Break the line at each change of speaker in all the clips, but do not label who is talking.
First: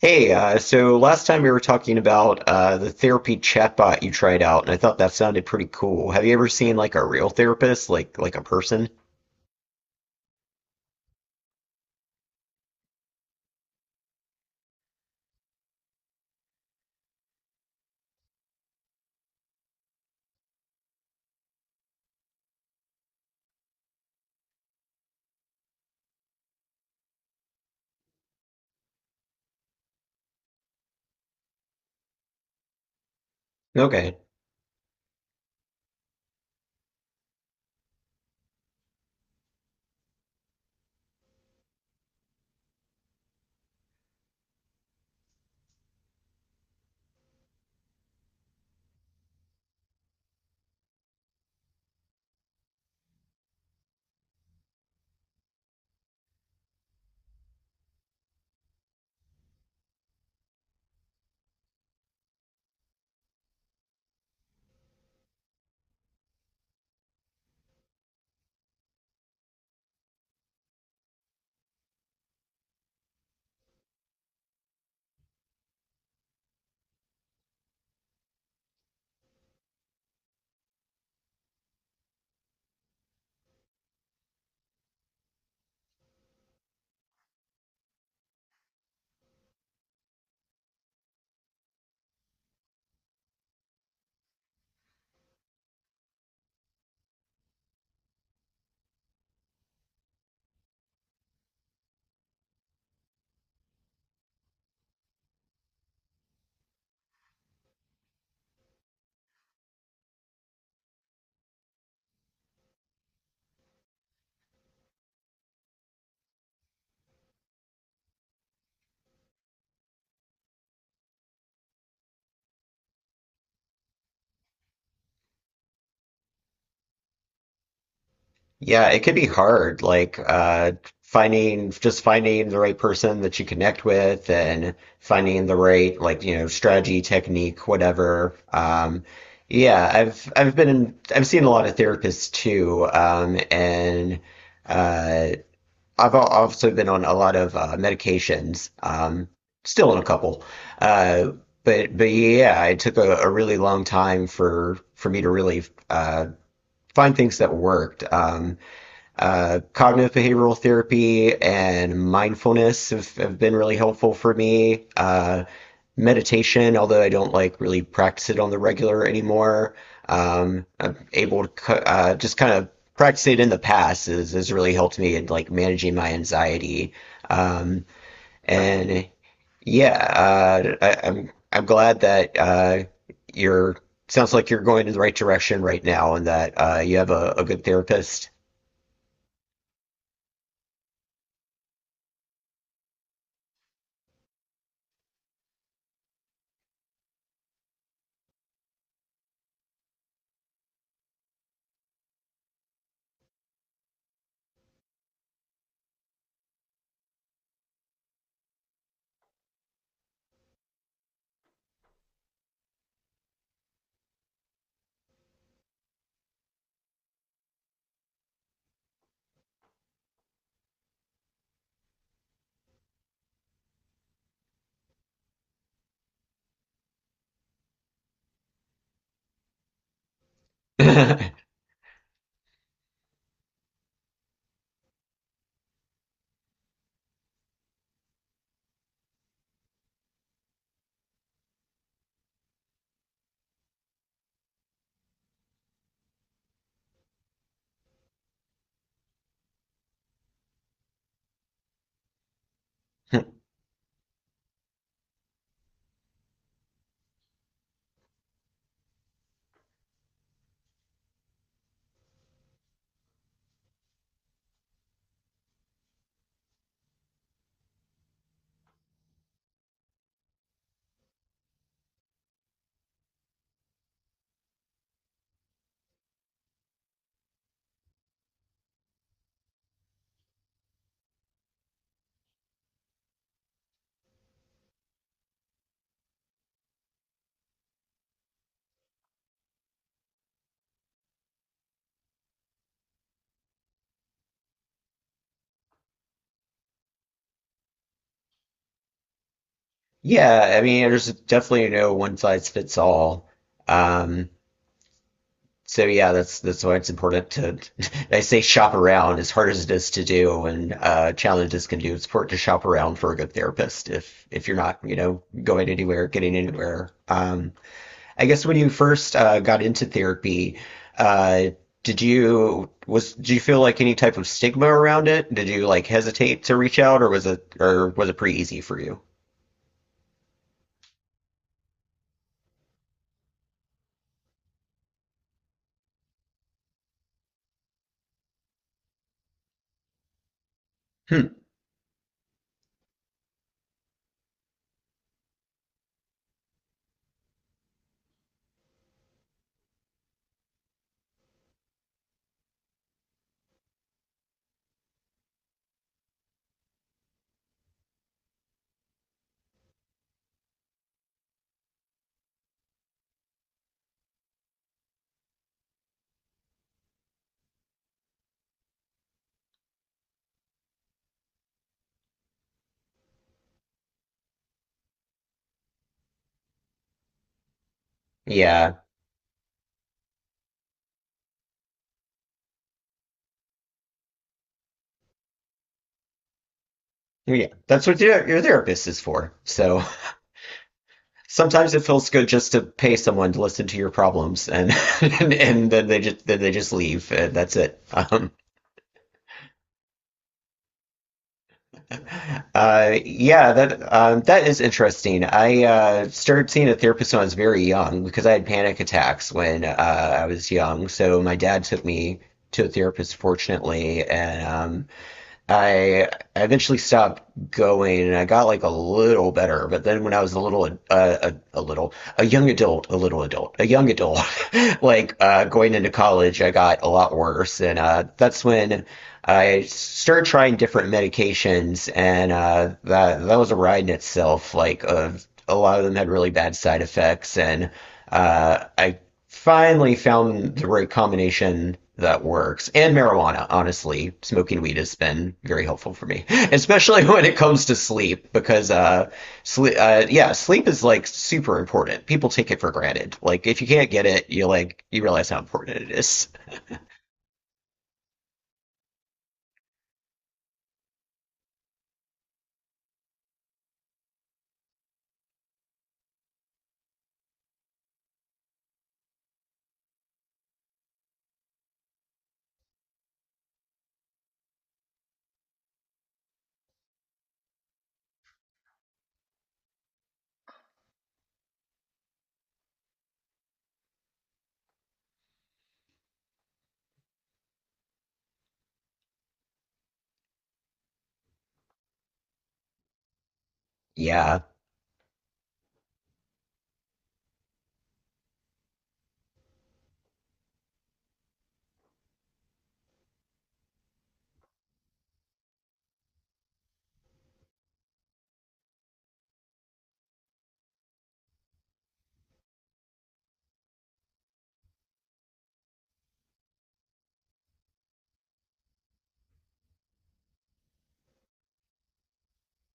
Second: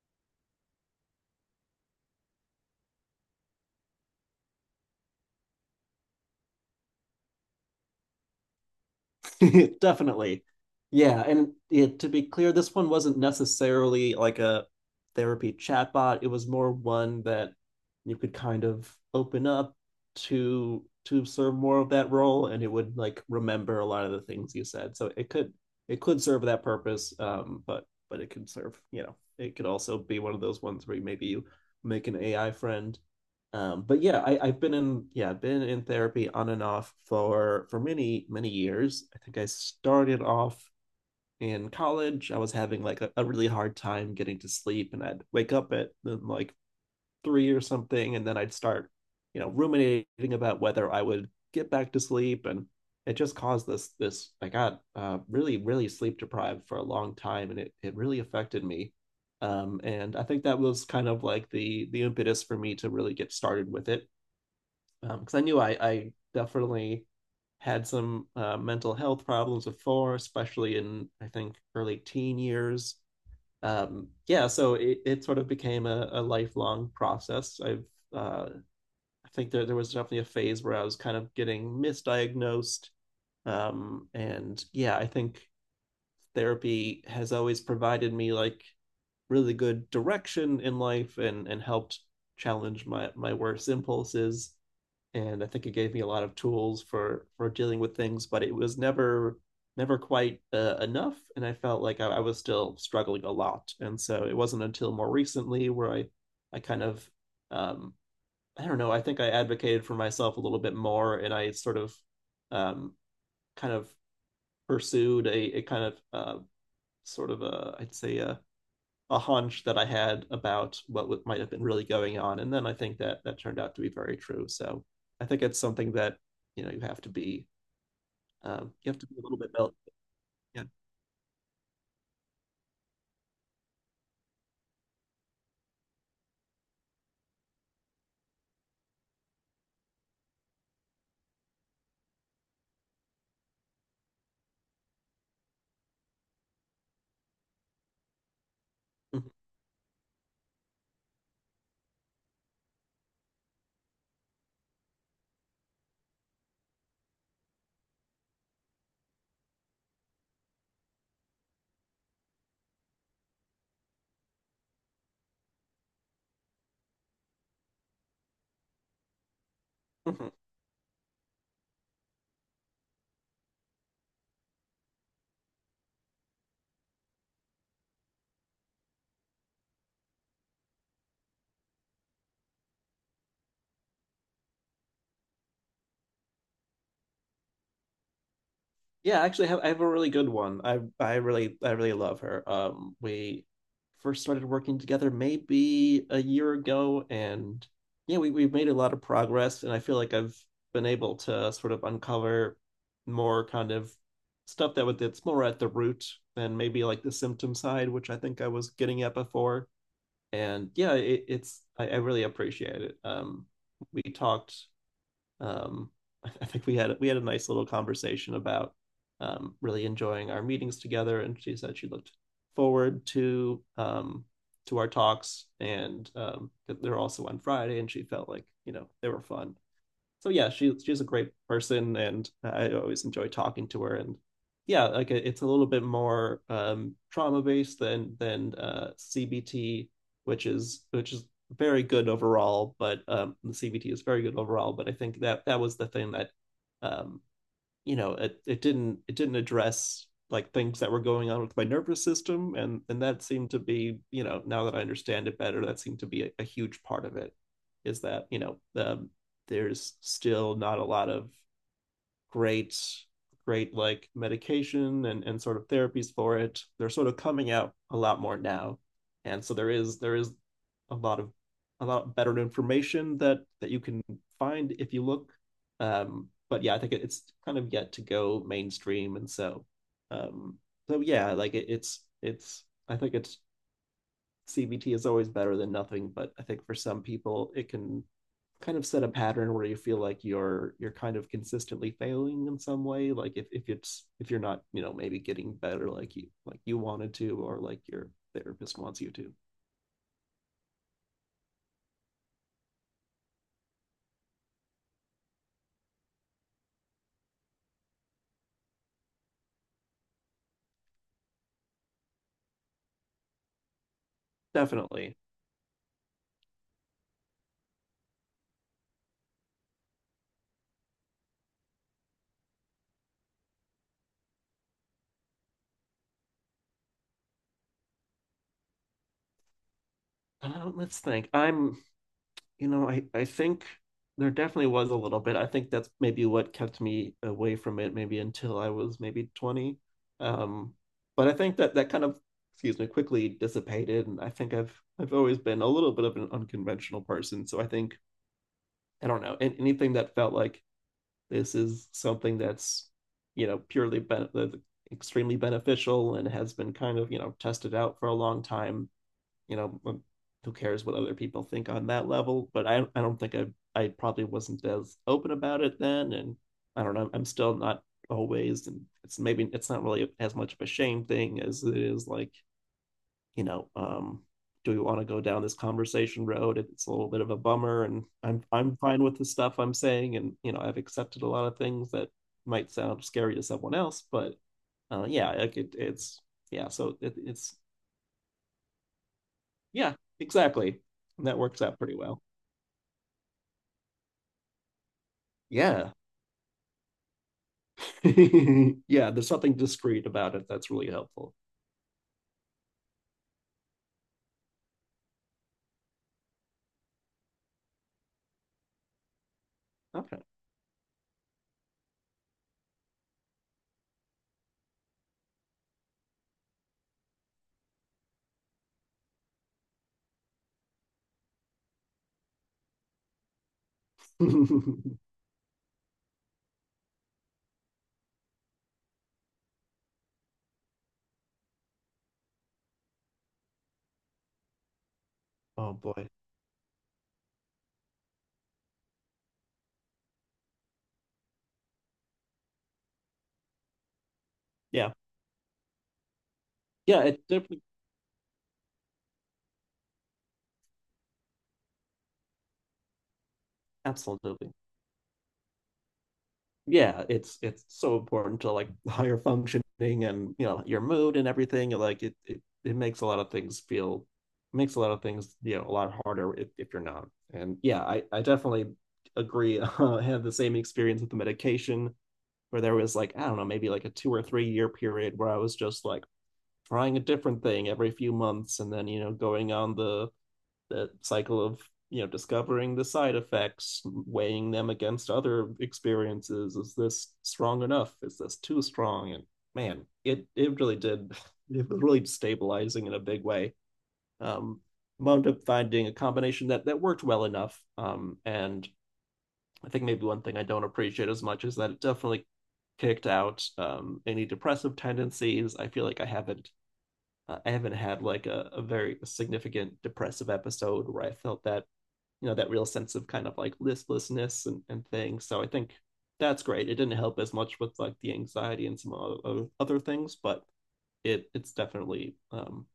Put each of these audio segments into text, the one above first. Hey, so last time we were talking about the therapy chatbot you tried out, and I thought that sounded pretty cool. Have you ever seen like a real therapist, like a person?
Definitely. Yeah, and yeah, to be clear, this one wasn't necessarily like a therapy chatbot. It was more one that you could kind of open up to serve more of that role, and it would like remember a lot of the things you said. So it could serve that purpose, but it could serve, you know, it could also be one of those ones where maybe you make an AI friend, but
Okay.
yeah, I've been in therapy on and off for many, many years. I think I started off in college. I was having like a really hard time getting to sleep, and I'd wake up at like three or something, and then I'd start ruminating about whether I would get back to sleep. And it just caused this. I got really, really sleep deprived for a long time, and it really affected me. And I think that was kind of like the impetus for me to really get started with it because I knew I definitely had some mental health problems before, especially in, I think, early teen years. Yeah, so it sort of became a lifelong process. Uh, I think there was definitely a phase where I was kind of getting misdiagnosed. And yeah, I think therapy has always provided me like really good direction in life, and helped challenge my worst impulses, and I think it gave me a lot of tools for dealing with things, but it was never quite enough, and I felt like I was still struggling a lot. And so it wasn't until more recently where I kind of um, I don't know. I think I advocated for myself a little bit more, and I sort of, um, kind of pursued a kind of, sort of, a, I'd say, a hunch that I had about what might have been really going on, and then I think that that turned out to be very true. So I think it's something that, you know, you have to be
Yeah,
you have
it
to
could
be a
be
little bit built.
hard,
Yeah.
finding just finding the right person that you connect with and finding the right like you know strategy, technique, whatever. Yeah, I've been I've seen a lot of therapists too, and uh, also been on a lot of medications,
Mm-hmm.
still on a couple. Uh, but yeah, it took a really long time for me to really uh, find things that worked. Cognitive behavioral therapy and mindfulness have been really helpful for me. Meditation, although I don't like really practice it on the regular anymore.
Mm-hmm.
I'm able to just kind of practice it in the past has really helped me in like managing my anxiety. Um, and yeah, I'm glad that you're sounds like you're going in the right direction right now and that you have a good therapist.
Yeah, actually, I have a really good one. I really love her. We first started working together maybe a year ago, and yeah, we've made a lot of progress, and I feel like I've been able to sort of uncover more kind of stuff that's more at the root than maybe like the symptom side, which I think I was getting at before. And yeah, I really appreciate it. We talked, um, I think we had a nice little conversation about, really enjoying our meetings together, and she said she looked forward to our talks, and, they're also on Friday, and she felt like, you know, they were fun. So yeah, she's a great person, and I always enjoy talking to her. And yeah, like it's a little bit more, trauma based than CBT, which is very good overall. But the CBT is very good overall. But I think that that was the thing that, um, you know, it didn't address like things that were going on with my nervous system, and that seemed to be, you know, now that I understand it better, that seemed to be a huge part of it, is that, you know, there's still not a lot of great great like medication and sort of therapies for it. They're sort of coming out a lot more now, and so there is a lot of a lot better information that you can find if you look. But yeah, I think it's kind of yet to go mainstream, and um so yeah, like it's I think, it's CBT is always better than nothing, but I think for some people it can kind of set a pattern where you feel like you're kind of consistently failing in some way, like if you're not, you know, maybe getting better like you, wanted to, or like your therapist wants you to.
Yeah, I mean, there's definitely no one size fits all. Um, so yeah, that's why it's important to I say shop around as hard as it is to do and challenges can do. It's important to shop around for a good therapist if you're not, you
Definitely.
know, going anywhere, getting anywhere. I guess when you first got into therapy, uh, did you feel like any type of stigma around it? Did you like hesitate to reach out, or was it pretty easy for you?
Let's think. I'm you know i i think there definitely was a little bit. I think that's maybe what kept me away from it maybe until I was maybe 20. Um but
Hmm.
I think that that kind of, excuse me, quickly dissipated, and I think I've always been a little bit of an unconventional person. So I don't know, and anything that felt like this is something that's, you know, extremely beneficial and has been kind of, you know, tested out for a long time. You know, who cares what other people think on that level? But I don't think I probably wasn't as open about it then. And I don't know, I'm still not always, and it's maybe it's not really as much of a shame thing as it is, like, you know, do we want to go down this conversation road? It's a little bit of a bummer, and I'm
Yeah.
I'm fine with the stuff I'm saying, and, you know, I've accepted a lot of things that might sound scary to someone else. But yeah, like it, it's yeah, so it,
Yeah,
it's
that's what your therapist is for. So
yeah, exactly, and that works
sometimes
out
it
pretty
feels
well.
good just to pay someone to listen to your problems, and and then
Yeah,
they just leave, and that's it.
yeah, there's something discreet about it that's really helpful.
Yeah, that is interesting. I started seeing a therapist when I was very young because I had panic attacks when
Okay.
I was young. So my dad took me to a therapist, fortunately, and I eventually stopped going and I got like a little better, but then when I was a little a little a young adult, a little adult, a young adult, like going into college, I got a lot worse, and that's when I started trying different medications, and that was a ride in itself. Like a
Oh
lot of them had
boy.
really bad side effects, and I finally found the right combination that works. And marijuana, honestly, smoking weed
Yeah,
has been very helpful for me
yeah,
especially
it
when it
definitely,
comes to sleep. Because sleep yeah, sleep is like super important. People take it for granted. Like if you can't get it
absolutely.
you realize how important it is.
Yeah, it's so important to, like, higher functioning and, you know, your mood and everything. Like it makes a lot of things feel, makes a lot of things, you know, a lot harder if you're not. And yeah, I definitely agree. I had the same experience with the medication, where there was, like, I don't know, maybe like a 2 or 3 year period where I was just like trying a different thing every few months, and then, you know, going on the cycle of, you know, discovering the side effects, weighing them against other experiences. Is this strong enough? Is this too strong? And, man, it really did, it was really stabilizing in a big way.
Yeah.
um Wound up finding a combination that worked well enough. And I think maybe one thing I don't appreciate as much is that it definitely kicked out, any depressive tendencies. I feel like I haven't had like a very significant depressive episode where I felt that, you know, that real sense of kind of like listlessness and things. So I think that's great. It didn't help as much with like the anxiety and some other things, but it's definitely,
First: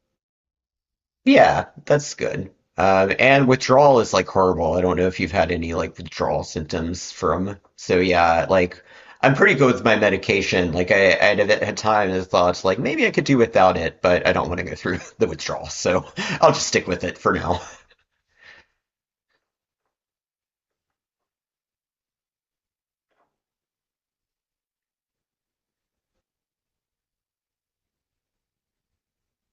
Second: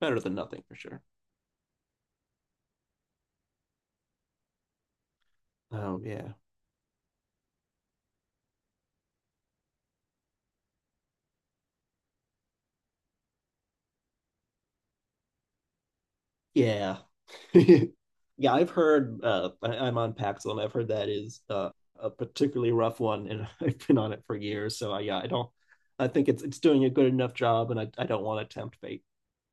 better than nothing for sure.
Yeah, that's good. And withdrawal is like horrible. I don't know if you've had any like
Oh yeah.
withdrawal symptoms from. So yeah, like I'm pretty good with my medication. I had at times I thought like maybe I could do without it, but I don't want to go through the withdrawal, so I'll just stick
Yeah.
with it for now.
Yeah, I've heard, I'm on Paxil, and I've heard that is a particularly rough one, and I've been on it for years, so I, yeah I don't I think it's doing a good enough job, and I don't want to tempt fate.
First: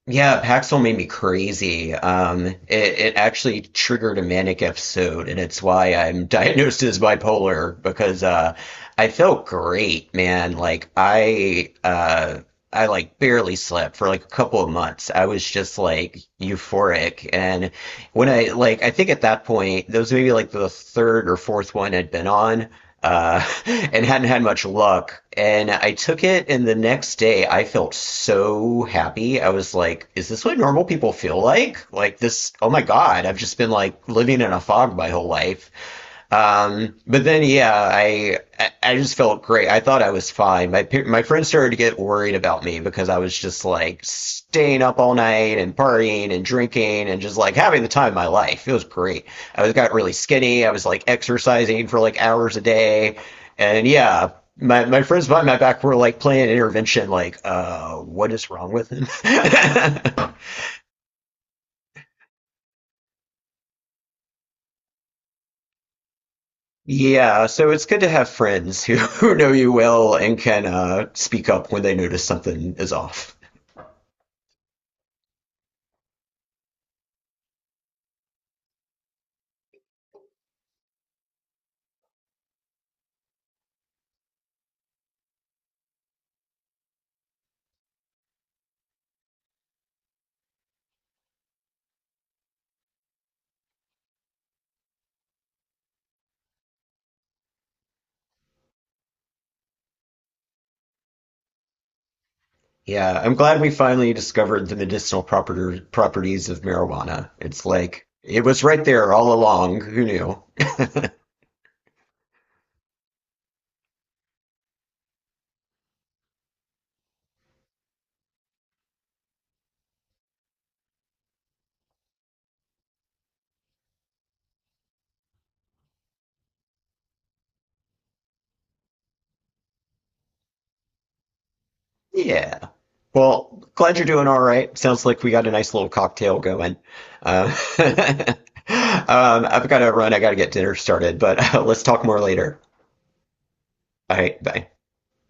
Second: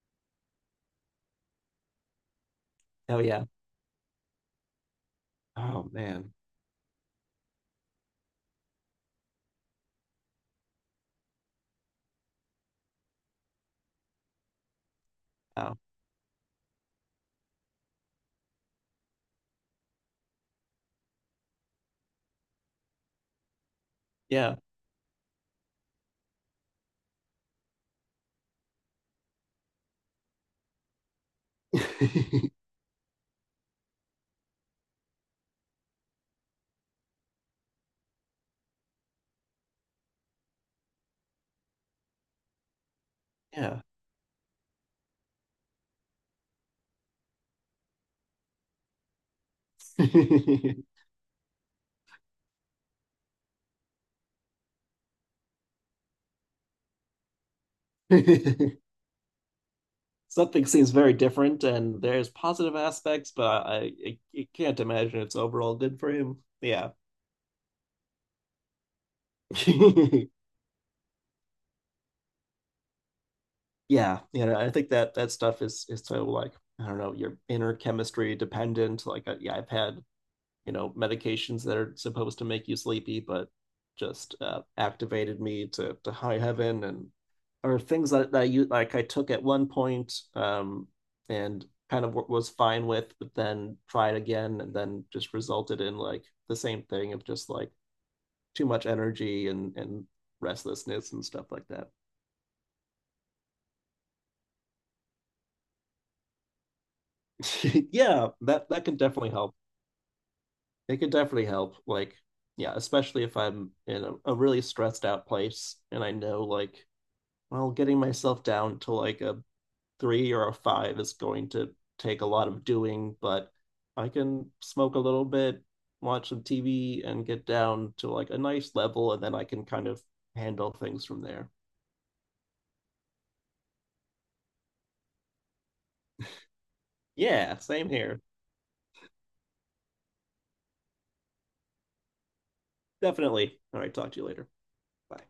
Yeah, Paxil made me crazy. It
Oh yeah.
actually triggered a manic episode, and it's
Oh
why I'm
man.
diagnosed as bipolar because I felt great, man. I like barely slept for like a couple of months. I was
Oh
just like euphoric. And when I like, I think at that point, that was maybe like the third or fourth one I'd been on, and hadn't had
yeah.
much luck. And I took it, and the next day I felt so happy. I was like, is this what normal people feel like? Like this, oh my God, I've just been like living in a fog my whole life. But then, yeah, I just felt great. I thought I was fine. My friends started to get worried about me because I was just
Yeah.
like staying up all night and partying and drinking and just like having the time of my life. It was great. I was got really skinny. I was like exercising for like hours a day, and yeah. My friends behind my back were like playing intervention, like, what is wrong with him?
Something seems very different, and there's positive aspects, but I can't imagine it's overall good for him. Yeah.
Yeah, so it's good to have friends who know you well and can speak up when they notice something is off.
Yeah, you know, I think that that stuff is so, like, I don't know, your inner chemistry dependent. Like, yeah, I've had, you know, medications that are supposed to make you sleepy but just, activated me to high heaven. And, or things that you, like, I took at one point, and kind of was fine with, but then tried again, and then just resulted in like the same thing of just like too much energy and restlessness and stuff like that.
Yeah, I'm glad we finally discovered the medicinal properties of marijuana. It's like
Yeah,
it was
that
right
that can
there
definitely
all
help.
along. Who knew?
It can definitely help, like, yeah, especially if I'm in a really stressed out place, and I know, like, well, getting myself down to like a three or a five is going to take a lot of doing. But I can smoke a little bit, watch some TV, and get down to like a nice level, and then I can kind of handle things from there.
Yeah. Well, glad you're doing all right. Sounds like we got a nice little cocktail going. Uh,
Yeah, same here.
um, I've got to run. I got to get dinner started, but let's talk more later.
Definitely. All right, talk
All
to you
right,
later.
bye.
Bye.